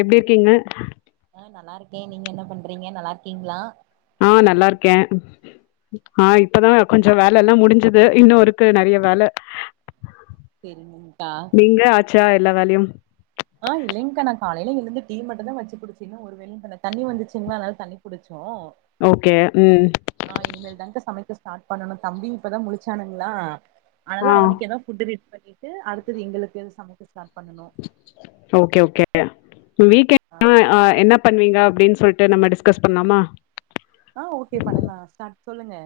எப்டி இருக்கீங்க ஏ நீங்க என்ன பண்றீங்க நல்லா இருக்கீங்களா ஆ நல்லா இருக்கே ஆ, இப்பதா கொஞ்ச வேல எல்லா முடிஞ்சித் ஆ இன்னு இருக்கு நெறைய வேல செரிங்க்கா நீங்க ஆச்சா எல்லா வேலயும் ஆஹ் இலைங்க் நா காலையில எழுந்து டீ மட்டும் தா வச்சிக்குடிச்சிங்க ஒரு வேலயு பண்லா தண்ணி வந்துச்சுங்களா அதுனால தண்ணி புடிச்சோ ஓகே உம் ஆஹ் இனிமேல் தான்க்கா சமைக்க ஸ்டார்ட் பண்ணனும் தம்பி இப்பதா முழச்சானுங்களா ஆனால ஆ அவனுக்கு ஏதா ஃபுட்டு ரெடி பண் ட்டு அடுத்தது எங்களுக்குனு சமைக்க ஸ்டார்ட் பண்ணனு ஓகே ஓகே ஆ வீக்கெண்ட்ன் னா ஆஹ் என்னா பண்வீங்க அப்டின் சொல்ட் டு நம்ம டிஸ்கஸ் பண்லாமா ஆஹ் ஓகே பண்ணலா ஸ்டார்ட் சொல்லுங்க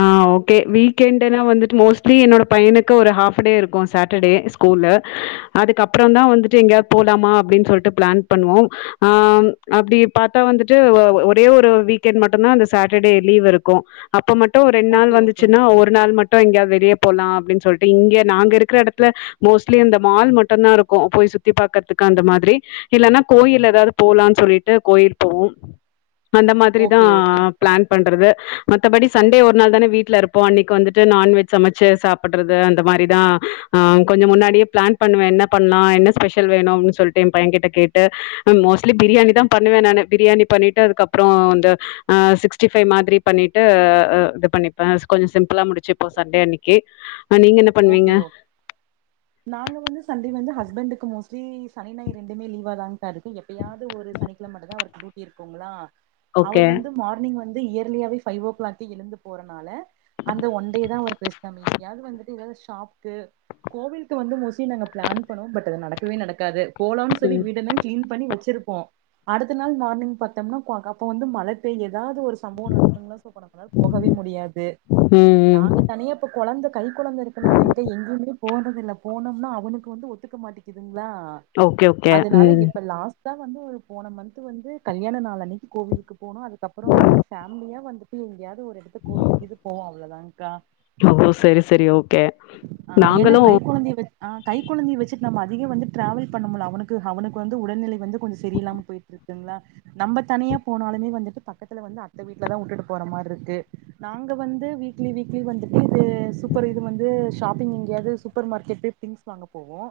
ஆஹ் ஓகே வீக்கெண்ட்னா வந்துட்டு மோஸ்ட்லி என்னோட பையனுக்கு ஒரு ஹாப் டே இருக்கு சாட்டர்டே ஸ்கூல்ல அதுக்கப்புறோ தா வந்துட்டு எங்கேயாது போலாமா அப்டின்னு சொல்ட்டு ப்ளான் பண்ணுவோம் ஆஹ் அப்டி பாத்தா வந்துட்டு ஒ ஒ ஒரே ஒரு வீக்கெண்ட் மட்டும்தா அந்த சாட்டர்டே லீவ்வு இருக்கும் அப்ப மட் டும் ரெண்டு நாள் ஓகே வந்துச்சுன்னா ஓகேங்க்கா ஒரு நாள் மட்டு எங்கயா வெளிய போலா அப்டின்னு சொல்ட்டு இங்க நாங்க இருக்கிற எடத்துல மோஸ்ட்லி இந்த மால் மட்டம்தா இருக்கும் போய் சுத்தி பாக்கறதுக்கு அந்த மாத்ரி இல்லன்னா கோயில் ஏதாது போலாம்னு சொல்ட்டு கோயில் போவோ அந்த மாத்ரி தா ஓகே ஓகேங்க்கா ப்ளான் பண்றது மத்தபடி ஒரு நாள் தான வீட்ல இருப்போ அன்னைக்கு வந்துட்டு நான்வெஜ் சமைச்சு சாப்பிட்றது அந்த மாரி தா ஆஹ் கொஞ்சோ முன்னாடியே ப்ளான் பண்ணுவே என்ன பண்லாம் என்ன ஸ்பெஷல் வேணு அப்டின்னு சொல்ட்டு என் பையன்கிட்ட கேட்டு ம் மோஸ்ட்லி ப்ரியாணி தா பண்ணுவேன் நானு ப்ரியாணி பண்ணிட்டு அதுக்கப்புறம் வந்து ஆஹ் சிக்ஸ்டி ஃபைவ் மாத்ரி பண்ணிட்டு ஹ இது பண்ணிப்பே கொஞ்சோ சிம்பிளா முடிச்சுப்போ சண்டே அன்னைக்கி ஓகே ஓ நாங்க வந்து சண்டே வந்து ஹஸ்பண்ட்டுக்கு மோஸ்ட்லி சனி ஞாயிறு ரெண்டுமே லீவா தாங் அது எப்பயாவது ஒரு சனிக்கிழ மட்டு தா அவருக்கு டியூட்டி இருக் போங்களா அவர் ஓகே. வந்து மார்னிங் வந் ந்து இயர்லியாவே பைவ் ஓ கிளாக்கே எழுந்து போறனால அந்த ஒன்டே தா அவ்ருக்கு ரெஸ்ட் [unintelligible] எங்கயா வந்துட் எங்கியாது ஷாப்க்கு கோவிலுக்கு வந்து மோஸ்ட்லி நாங்க ப்ளான் பண்ணுவோ பட் அது நடக்கவே நடக்காது போலாம்னு சொல்லி ம். வீடெல்லாம் கிளின் பண்ணி வச்சு சிருப்போ அடுத்த நாள் மார்னிங் பாத்தம்னா [unintelligible] அப்ப வந்து மழ பெய்ய ஏதாது ஒரு சம்பவம் [unintelligible] சோ அப்ப நம்மளால போகவே முடியாது ம், ம். நாங்க தனியா இப்ப கொழந்த கை கொழந்த இருக்கனாலங்க எங்கயுமே போறதில்ல போனம்னா அவ்னுக்கு வந்து ஒத்துக்க மாட்டேக்குதுங் கிலா ஓகே, ஓகே. அதனால ம். இப்ப லாஸ் சா வந்து ஒரு போன மந்த் வந்து கல்யாணம் நாள் அன்னைக்கி கோவிலுக்கு போனம் அதுக்கப்பறோ பேமிலியா வந்துட் சி எங்கியது து ஒரு எடத்துக் கோவில் [unintelligible] போவம் அவ்ளோ தாங் கா [unintelligible] சரி ஓகே ஆ ஏன்னா நாங்களும் கை கொழந்தைய வச் ஆ கை கொழந்தைய வச்சிட்டு நம்ம அதிகம் வந்து டிராவல் பண்ண முடில அவனுக்கு அவனுக்கு வந்து உடல்நிலை வந்து கொஞ்ச சரியில்லாம போயிட்டு இருக்கு [unintelligible] நம்ம தனியா போனாலுமே வந்துட்டு பக்கத்துல வந்து அத்தை வீட்லதான் விட்டுட்டு போற மாறி இருக்கு நாங்க வந்து வீக்லி வீக்லி வந்துட்டு [unintelligible] அப்றம் இது வந்து ஷாப்பிங் எங்கயாது சூப்பர் மார்கெட் திங்ஸ் வாங்க போவோம்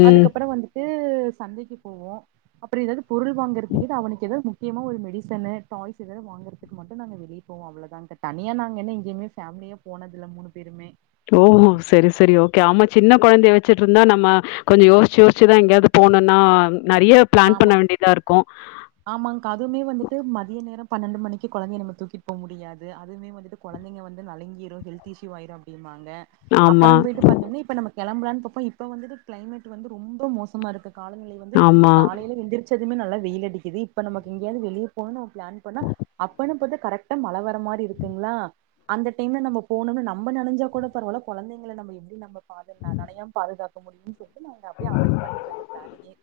ம். அதுக்கப்பறம் வந்துட்டு [unintelligible] சந்தைக்கு போவோம் அப்பறம் எடுத் பொருள் வாங்றதுக்கு அவனுக்கு எதாவது முக்கியமா ஒரு மெடிசனு டாய்ஸ் எதாவது வாங்கறதுக்கு மட்டும் நாங்க வெளிய போவம் அவ்ளோதாங்கே தனியா நாங்க எங்கயுமே பேமிலியா போனதில்ல மூணு பேருமே ஓஹோ சரி சரி ஓகே ஆமா சின்ன கொழந்தைய வச்சிட்டு இருந்தா நம்ம கொஞ்சம் யோசிச்சு யோசிச்சுதா எங்கேயாவது போகணும்னா ஆமா ஆமாங்கா அதுவுமே வந்துட்டு மதிய நேரம் பன்னெண்டு மணிக்கு கொழந்தைய நம்ம தூக்கிட்டு போக முடியாது அதுவே வந்துட்டு கொழந்தைங்க வந்து நலுங்கிரும் ஹெல்த் இஸ்யூ ஆய்ரும் அப்டிம்பாங் [unintelligible] ஆமா, அப்பறம் போயிட்டு பாத்தோம்னா இப்ப நம கிளம்புறானு பாப்பம் இப்ப வந்துட்டு கிளைமேட் வந்து ரொம்ப மோசமா இருக்கு காலநிலை வந்து ஆமா. காலையில எந்திரிச்சு இன்னுமே நல்லா வெயில் அடிக்குது இப்ப நமக்கு எங்கயாவது வெளிய போகணு பிளான் பண்ணா அப்ப ன்னுபாத்தா கரெக்டா மழ வர் அந்த மாதிரி இருக்குங்களா அந்த டைம்ல நம்ம போனுனு நம்ம நெனஞ்சா கூட பரவால்ல கொழந்தைங்கள நம்ம எப்படி நம்ம பாத்து நெனயாம பாதுகாக்கணும் [unintelligible] [unintelligible] அப்டியே அவாய்ட் பண்ணிரலா அந்த பிளானையே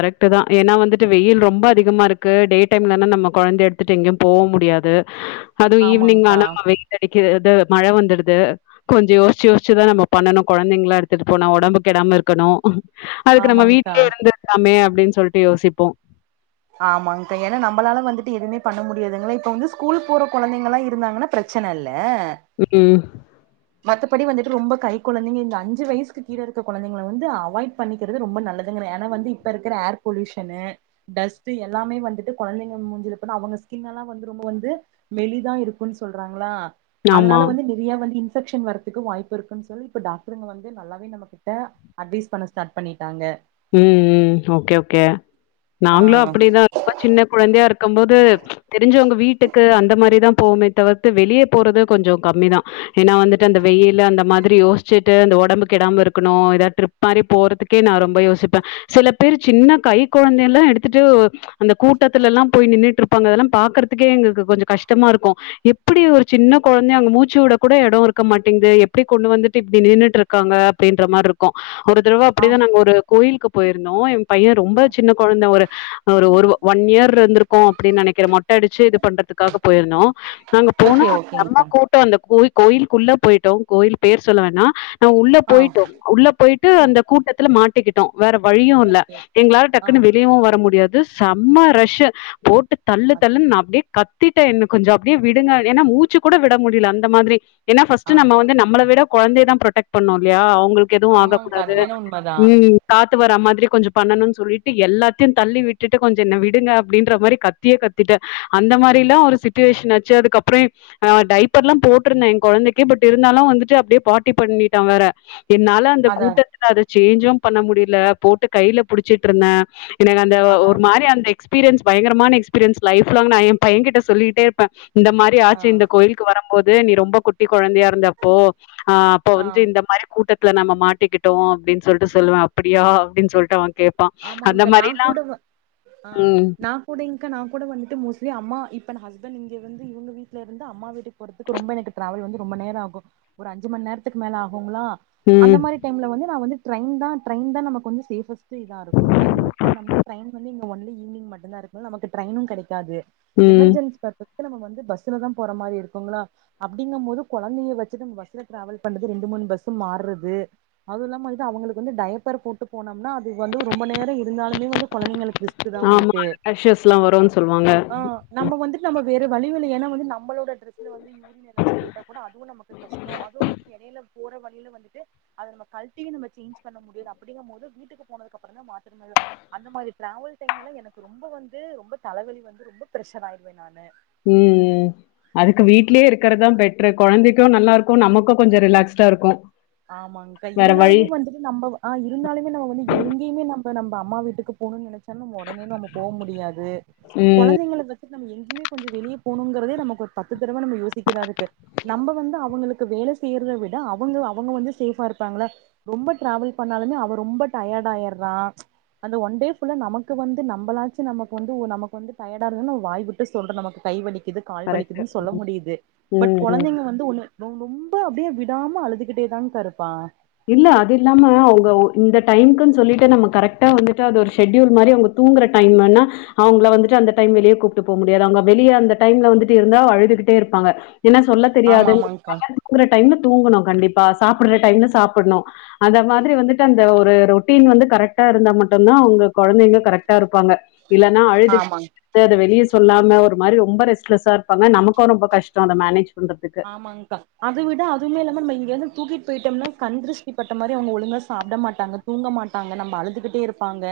கரெக்ட் தா ஏனா வந்துட்டு வெயில் ரொம்ப அதிகமா இருக்கு டே டைம்லென்னா நம்ம கொழந்தைய எடுத்துட்டு எங்கயும் போக முடியாது அதுவ் ஈவ்னிங் ஆமாங்க்கா ஆனா வெயில் அடிக் அ இது மழை வந்துடுது கொஞ்ச யோசிச்சு யோசிச்சுதா நம்ம பண்ணணு குழந்தைங்களா எடுத்துட்டு போனா ஒடம்பு கெடாம இருக்கணு அதுக்கு நம்ம ஆமாங்க்கா வீட்லயே இருந்து மே அப்டின்னு சொல்ட்டு யோசிப்போம் ஆமாங்க்கா ஏன்னா நம்மளால வந்துட்டு எதுவுமே பண்ண முடியாதுங்களா இப்போ வந்து ஸ்கூல் போற கொழந்தைங்களா இருந்தாங்கன்னா பிரச்சன இல்ல ஓகே மத்தபடி வந்துட்டு ரொம்ப கை குழந்தைங்க இந்த அஞ்சு வயசுக்கு கீழ இருக்குற கொழந்தைங்கள வந்து அவாய்ட் பண்ணிக்கிறது ரொம்ப நல்லதுங்கறே ஏன்னா வந்து இப்ப இருக்குற ஏர் பொல்யூஷனு டஸ்ட்டு எல்லாமே வந்துட்டு கொழந்தைங்க மூஞ்சில போ அவுங்க ஸ்கின் எல்லா வந்து ரொம்ப வந்து மெளிதா இருக்கோன்னு சொல்றாங்களா ஆமா. அதனால வந்து நிறைய வந்து இன் இன்ஃபெக்க்ஷன் வரத்துக்கு வாய்ப்பிருக்குன்னு சொல்லி இப்ப டாக்டருங்க வந்து நல்லாவே நம்ம கிட்ட அட்வைஸ் பண்ண ஸ்டார்ட் பண்ணிட்டாங்க உம் ம் ஓகே ஓகே நாங்களு ஆ அப்படிதா ரொம்ப சின்ன குழந்தையா இருக்கும் போது தெரிஞ்சவங்க வீட்டுக்கு அந்த மாரிதா போவுமே தவிர்த்து வெளியே போறது கொஞ்ச கம்மிதா ஏன்னா வந்துட்டு அந்த வெயில அந்த மாதிரி யோசிச்சு அந்த உடம்பு கெடாம இருக்கணு ஏதா ட்ரிப் மாரி போறதுக்கே நா ரொம்ப யோசிச் சில பேர் சின்ன கை குழந்தை எல்லா எடுத்துட்டு அந்த கூட்டத்தில எல்லாம் போய் நின்ட்டு இருப்பாங்க அதெல்லாம் ப்கறதுக்கே எங்களுக்கு கொஞ்ச கஷ் டமா இருக்கு எப்படி ஒரு சின்ன குழந்தைய அங்க மூச்சு விட கூட எட இருக்க மாட்டேங்குது எப்படி கொண்டு வந்துட்டு இப்படி நின்றுட்டு இருக்காங்க அப்படின்ற மாரி இருக்கும் ஒரு தடவ ஆ அப்படிதா நாங்க ஒரு கோயிலுக்கு போயிருந்தோ எம் பையன் ரொம்ப சின்ன குழந்தை ஒரு ஒரு வ ஒன் இயர் இருந்திருக்கோ அப்படின்னு நினைக்கிற மட் டி அடிச்சு இது பண்றதுக்காக போயிருந்தோம் நாங்க போனா ஓகே செம்ம ஓகேங்க்கா கூட்ட அந்த கோயி கோயக்குள்ள போயிட்டோ கோயில் பேர் சொல்ல வேனா உள்ள ஆ போயிட்டோம் உள்ள போயிட்டு ஓகே அந்த கூட்டத்துல மாட் வேற வழியு இல்ல ஓகே எங்களால ஆ டக்குன்னு வெளியவு வர முடியாத் செம்ம ரஷு போட்டு தள்ளு ஆ தள்ளுன்னு நா அப்டியே கத்திட்ட என்ன கொஞ்ச அப்படியே விடுங்க ஏன்னா மூச்சு கூட விட முடியல அந்த மாதிரி ஏன்னா ஃபர்ஸ்ட் நம்ம ஆமா வந்து நம்மல விட கொழந்த தா ப்ரோடெக்ட் பண்ணு இல்லையா அ உங்களுக்கு எதுவு ஆகக் ஆமாங்க்கா அது கூடாது வேணா உண்மதா உம் காத்து வரா மாதிரி கொஞ்சம் பண்ணணும்னு சொல்லிட்டு எல்லாத்தையு தள்ளி விட்டுட்டு கொஞ்சம் என்ன விடுங்க அப்படின்ற மாதிரி கத்தியே கத்திட்டேன் அந்த மாதிரி எல்லாம் ஒரு சுச்சுவேஷன் ஆச்சு அதுக்கப்புறம் ஆ டைப்பர் எல்லாம் போட்டிருந்தே என் குழந்தைக்கே பட் இருந்தாலும் வந்துட்டு அப்படியே பார்ட்டி பண்ணிட்டா வேற என்னால அந்த அதா கூட்டத்துல அத சேஞ்சோ பண்ண முடியல போட்டு கையில புடிச்சிட்டு இருந்தேன் எனக்கு அந்த அதா ஒரு அதா மாதிரியா அந்த எக்ஸ எக்ஸ்பீரியன்ஸ் பயங்கரமான எக்ஸ்பீரியன்ஸ் லைஃப்லாங் நான் என் பைய கிட்ட சொல்லிட்டே இருப்பேன். இந்த மாரி ஆ ஆச்சு இந்த கோயிலுக்கு வர போது நீ ரொம்ப குட்டி கொழந்தையா இருந்தப்போ. ஆஹ் அப்போ ஆ வந்து இந்த மாரி கூட்டத்த நாம மாட்டிக்கிட்டோம் அப்படின்னு சொல்லிட் சொல்லுவான் அப்படியா அப்படின்னு சொல்லிட்டு அவங்க ஆமாங்க நான் கூட ஆஹ் ம். நான் கூட இங் க்கா நான் கூட வந்துட்டு மோஸ்ட்லி அம்மா இப்பனா ஹஸ்பண்ட் இங்க வந்து இவுங்க வீட்ல இருந்து அம்மா வீட்டுக்கு போறதுக்கு ரொம்ப எனக்கு டிராவல் வந்து ரொம்ப நேரமாகும் ஒரு அஞ்சு மணி நேரத்துக்கு மேல ஆகும் போங்களா அந்த ம். மாறி டைம்ல வந்து நான் வந்து ட்ரையின் தான் ட்ரையின் தா நமக்கு வந்து சேஃப்ஸ்ட் ஸ்ட் இதா இருக்கும் ட்ரையின் புக் பண்ணோம்னா ட்ரையின் வந்து இங்க ஒன்லி ஈவினங் மட்டும் தான் இருக்கும் நமக்கு ட்ரைனும் கிடைக்காது. ம். எமர்ஜென்சி பாத்து க்கு நம்ம வந்து பஸ்ல தான் போற மாறி இருக்குங்களா அப்படிங்கும் போது கொழந்தைய வச்சுட்டு பஸ்ல டிராவல் பண்றது ரெண்டு மூணு பஸ்ஸும் மாறது அது இல்லாம அழுதா அவங்களுக்கு வந்து டைப்பர் போட்டு போனோம்னா வந்து ரொம்ப நேரம் இருந்தாலுமே வந்து கொழந்தைங்களுக் ரிஸ்க் தான் ஆமா. வந்துட்டு ரேஷஸ்லாம் வரும்ன்னு சொல்லுவாங்க. ஆஹ் நம்ம வந்துட்டு நம்ம வேற வழியும் இல்ல ஏன்னா வந்து நம்மோளோட ட்ரேஸ்ல வந்து யூர் யூரின் எதாச்சும் போயிட்டா கூட அதுவும் நமக்கும் கஷ்டம் அதுவும் வந்து எடையில போற வழியில வந்துட்டு அத நம்ம கல்டியு சேஞ்ச் பண்ண முடியது அப்படிங்கும் போது வீட்டுக்கு போனதுகு அப்புறோ தான் மாத்தவே முடியும் அந்த மாறி டிராவல் டைம்ல்லா எனக்கு ரொம்ப வந்து ரொம்ப தலவலி வந்து ரொம்ப பிரஷர் ஆயிடுவேன் நானு உம் உம் அதுக்கு வீட்லையே இருக்குறதான் பெட்டரு கொழந்தைக்கும் நல்லா இருக்கும் நமக்கும் கொஞ்சோ ரிலாக்ஸ்டா இருக்கும். ஆமாங்கா வேற வழி இருந்தாலுமே வந்துட்டு நம்ம ஆஹ் இருந்தாலுமே நம்ம வந்து எங்கேயுமே நம் இப்ப நம்ம அம்மா வீட்டுக்கு போனும் நெனச்சாலும் நம்ம உடனே நம்ம போக முடியாது. ம். கொழந்தைங்கள பத்தி விட்டுட்டு நம்ம எங்கேமே கொஞ்சோ வெளிய போனுங்கிறத நமக்கு ஒரு பத்து தடவ நம்ம யோசிக்ரதா இருக்கு நம்ம வந்து அவங்களுக்கு வேல செய்யறத விட அவங்க அவங் அவங்க வந்து சேஃபா இருப்பாங்களா ரொம்ப டிராவல் பண்ணாலுமே அவ ரொம்ப டயர்ட் ஆகிறான் ச்சு அந்த ஓன்டே ஃபுல்லா நமக்கு வந்து நம்மளாச்சு நமக்கு வந்து ஓ நமக்கு வந்து டயடா இல்லனு வாய் விட்டு சொல்ற நமக்கு கை வலி க்குது கால் கரெக்ட்டு. வலிக்குதுன்னு சொல்ல முடியுது ம். பட் ம். கொழந்தைங்க வந்து ஒன்னு ரொ ரொம்ப அப்படியே விடாம அழுதுக் கிட்டே தான்ங்கா இருப்பா இல்ல அது இல்லாம அவங்க ஓ இந்த டைமுக்குன்னு சொல்லிட்டு நம்ம கரெக்ட்ட வந்துட்டு அது ஒரு ஷெட்யூல் மாறி அவங்க தூங்குற டைமுன்னா அவங்கள வந்துட்டு அந்த டைம் வெளிய கூப்பிட்டு போக முடியாது அவங்க வெளிய அந்த டைம்ல வந்துட்டு இருந்தா அழுதுகிட்டே இருப்பாங்க. ஏன்னா சொல்ல ஆமா ஆமாங்க்கா தெரியாதுங்காரனால தூங்குற டைம்ல தூங்கணும் கண்டிப்பா சாப்பிடற டைம்ல சாப் பண்ணும் அந்த மாதிரி வந்துட்டு அந்த ஒரு ரொட்டீன் வந்து கரெக்ட்டா இருந்தா மட்டும் தான் உங்க கொழந்தைங்க கரெக்டா இருக் ப்பாங்க இல்லன்னா அழுது ஆமா அத வெளிய சொல்லாம ஒரு மாறி ரொம்ப ரெஸ்ட்லெஸ்ஸா இருப்பாங்க நமக்கும் ரொம்ப கஷ்டம் அத மேனேஜ் பண்றதுக்கு ஆமாங்க்கா அத விட அதுவுமே இல்லாம நம்ம இங்க வந்து தூக்கிட்டு துய்டோம்ன்னு கண் திருஷ்டிப்பட்ட மாறி அவங்க ஒழுங்காக சாப்பிட மாட்டாங்க தூங்க மாட்டாங்க நம்ம அழுதுக்கிட்டே இருப்பாங்க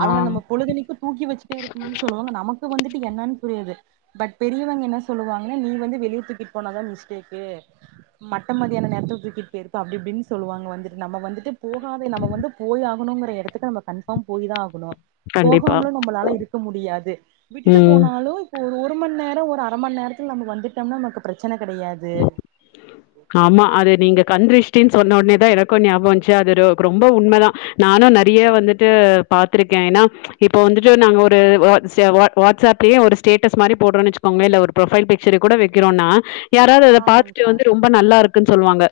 ஆ அவங்க நம்ம பொழுதன்னைக்கு தூக்கி வச்சிட்டே இருக்கணும்னு சொல்லுவாங்க நமக்கு வந்துட்டு என்னன்னு புரியாது பட் பெரியவங்க என்ன சொல்லுவாங்கன்ன நீ வந்து வெளியேத்தூக்கிட்டு போன தான் மிஸ்டேக்கு மட்ட மத்தியான நேரத்துக்கு தூக்கிட்டு போயிருப்ப அப்படி இப்படின்னு சொல்லுவாங்க வந்துட்டு நம்ம வந்துட்டு போகாத நம்ம வந்து போய் ஆகணுங்கிற இடத்துக்கு நம்ம கன்ஃபார்ம் போய் தான் ஆகணும் கண்டிப்பா போகாமலும் நம்மளால இருக்க முடியாது விட்டுட்டு ம் போனாலும் ஒரு ஒரு மணி நேரம் ஒரு அர மணி நேரத்தில நம்ம வந்துட்டம்னா நமக்கு பிரச்சன கிடையாது ஆமா அது நீங்க கண்திரிஷ் சொன்ன ஒனேதா எனக்கு ஞாபக வச்சு அது ரொ ரொம்ப உண்மைதா நானு நெறையா வந்துட்டு பாத்திருக்கே ஏன்னா இப்ப வந்துட்டு நாங்க ஒரு வாட்ஸ் வ வாட்சப்லயே ஒரு ஸ்டேட்டஸ் மாதிரி போடுறோ வச்சுக்கோங்களே இல்ல ஒரு ப்ரொஃபைல் பிக்சர் கூட வைக்கிறோனா யாராவது அத பாத்துட்டு ஆமாங்க்கா வந்து ரொம்ப நல்லா இருக்குன் சொல்லுவாங்க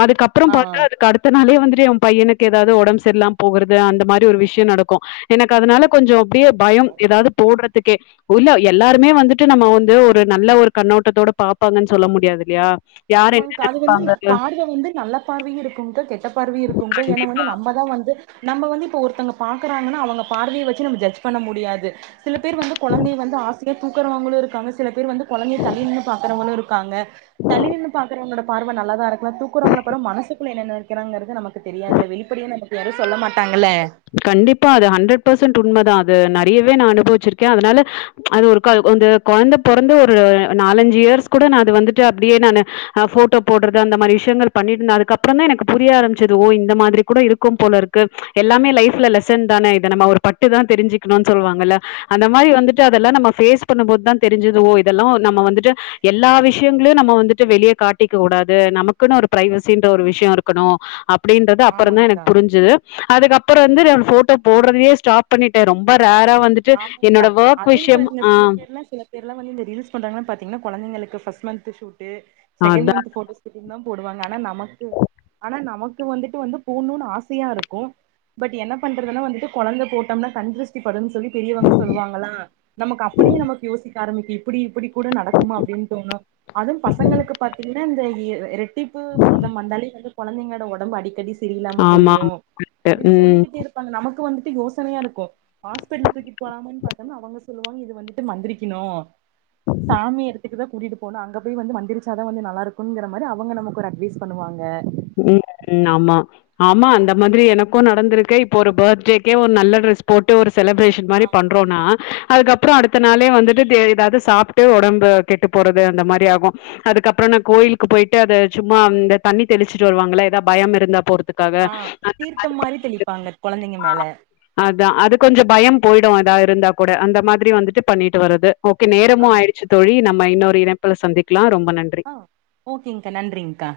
அதுக்கப்பற ஆ பாத்தா அதுக்கு அடுத்த நாளே வந்து எ பையனுக்கு ஏதாவது உடம்பு சரில்லாம போகுறது அந்த மாதிரி ஒரு விஷய நடக்கு எனக்கு அதனால கொஞ்ஜொ அப்படியே பயம் ஏதாவது போடுறதுக்கே இல்ல எல்லாருமே வந்துட்டு நம்ம வந்து ஒரு நல்ல ஒரு கண்ணோட்டத்தோட பாப்பாங்கன்னு சொல்ல முடியாது இல்லையா யார் என்ன ஆமாங்க்க அது வந்து கண்டிப்பாங்க பார்வை வந்து நல்ல பார்வையு இருக்கும்க்கா கெட்ட பார்வையு இருக்கும்க்கா ஏன்னா வந்து கண்டிப்பா நம்மதா வந்து நம்ம வந்து இப்ப ஒருத்தங்க பாக்கறாங்கன்னா அவங்க பார்வையை வச்சு நம்ம ஜஜ் பண்ண முடியாது சில பேர் வந்து குழந்தை வந்து ஆசையா தூக்குறவங்களு இருக்காங்க சில பேர் வந்து கொழந்தைய தள்ளி நின்னு பாக்கறவங்களு இருக் இருக்காங்க தள்ளி நின்னு பாக்கறவஙகளோட பார்வை நல்லாதாருக்கு தூக்குறவங்களோட மனசுக்குள்ள என்ன நெனைக்கிறாங்கிறது நமக்கு தெரியாதுல்ல வெளிப்படையா நமக்கு யாரு சொல்ல மாட்டாங்மாட்டாங்க கண்டிப்பா அது ஹண்ட்ரட் பர்சன்ட் உண்மதா து நெறையவே நா அனுபவிச்சிருக்கே அதனால அது ஒரு க து கொழந்தை பொறந்து ஒரு நாலஞ்சு இயர்ஸ் கூட நா அது வந்துட்டு அப்படியே நான்னு போட்டோ போடுறது அந்த மாரி விஷயங்கள் பண்ணிட்டு தா அதுக்கப்பறமே எனக்கு புரிய ஆரம்பிச்சது ஓ இந்த மாதிரி கூட இருக்கும் போல இருக்கு எல்லாமே லைஃப்ல லெசன் தானே இத நம்ம ஒரு பட்டுதா தெரிஞ்சுக்கணும்னு சொல்லுவாங்கல்ல அந்த மாதிரி வந்துட்டு அதெல்லா நம்ம ஃபேஸ் பண்ணும்போதுதா தெரிஞ்சது ஓ இதெல்லா நம்ம வந்துட்டு எல்லா விஷயங்களையும் நம்ம வந்துட்டு வெளியே காட்டிக்க கூடாது நமக்குன்னு ஒரு பிரைவசின்ற ஒரு விஷய இருக்கணு அப் அப்படின்றது அப்பறதா ஆமாங்க்கா எனக்கு புரிஞ்சுது அதுக்கப்புற வந்து ஆ நா போட்டோ போட்ரதே யே ஸ்டாப் பண்ணிட்டே ரொம்ப ரேர் ஆமாங்க்கா அதுவு பாருங்க ஆ சில பேர்ல சில பேரெல்லா இந்த ரீல்ஸ் பண்றாங்க பாத்தீங்கன்னா கொழந்தைங்களுக் ஃபஸ்ட் மன்த்து ஸூட் இதுசெகண்ட் அதான். மந்த்த் போட்டோ ஷூட்டுனு தா போடுவாங்க ஆனா நமக்கு ஆனா நமக்கு வந்துட்டு வந்து போட்ணுனு ஆசையா இருக்கு பட் என்ன பண்றதுன்னா வந்துட்டு கொழந்தை போட்டோம்னா கண் திருஷ்டிப்படுன்னு சொல்லி பெரியவங்க சொல்லுவாங்களா நமக்கு அப்படியே நமக்கு யோசிக் ஆரம்பிக்க இப்படி இப்படி கூட நடக்குமா அப்படின்னு தோணு அதும் பசங்களுக்கு பாத்தீங்கன்னா இந்த எ இரட்டிப்பு மாதம் வந்தாலே குழந்தைங்களோட ஒடம்பு அடிக்கடி சரியில்லாம ஆமா. போயிரும் ம். அப்படின்னு ம். சொல்லிக்கிட்டே இருப்பாங்க நமக்கு இப்போ வந்துட்டு யோசனையா இருக்கு பென்னதூக்கிட் போலாமானு பாத்தோம்னா அவங்க சொல்லுவாங்க இது வந்துட்டு மந்திரிக்கணு சாமி எடத்துக்கு தா கூட்டிட்டு போனு அங்க போய் வந்து மந்திரிச்சாதா வந்து நல்லா இருக்குங்கற மாரி அவங்க நமக்கொரு அட்வைஸ் பண்ணுவாங்க உம் உம் ஆமா ஆமா அந்த மாதிரி எனக்கு நடந்திருக்கு இப்ப ஒரு பர்த்டேக்கே ஒரு நல்ல ட்ரெஸ் போட்டு ஒரு செலிப்ரேஷன் மாரி பண்றோன்னா அதுக்கப்றோ அடுத்த நாளே வந்துட்டு தே ஏதாது சாப்ட்டு ஒடம்பு கெட்டு போறது அந்த மாரி ஆகு அதுக்கப்றோ நா கோயிலுக்கு போயிட்டு அத சும்மா இந்த தண்ணி தெளிச்சிட்டு வருவாங்கள ஏதா பயம் இருந்தா பொறுத் ஆஹ் தீர்த்தம் மாரி தெளிப்பாங்க கொழந்தைங்க மேல தா அது கொஞ்ஜோ பயம் பொயிடு அதா இருந்தா கூட அந்த மாதிரி வந்துட்டு பண்ணிட்டு வரது ஓகே நேரமு ஆமா ஆயிட்ச்சி தோழி நம் மா இன்னொரு இணைப்புள சந்திக்கலா ரொம் ஆஹ் ஓகேங்க்கா நன்றிங்க்கா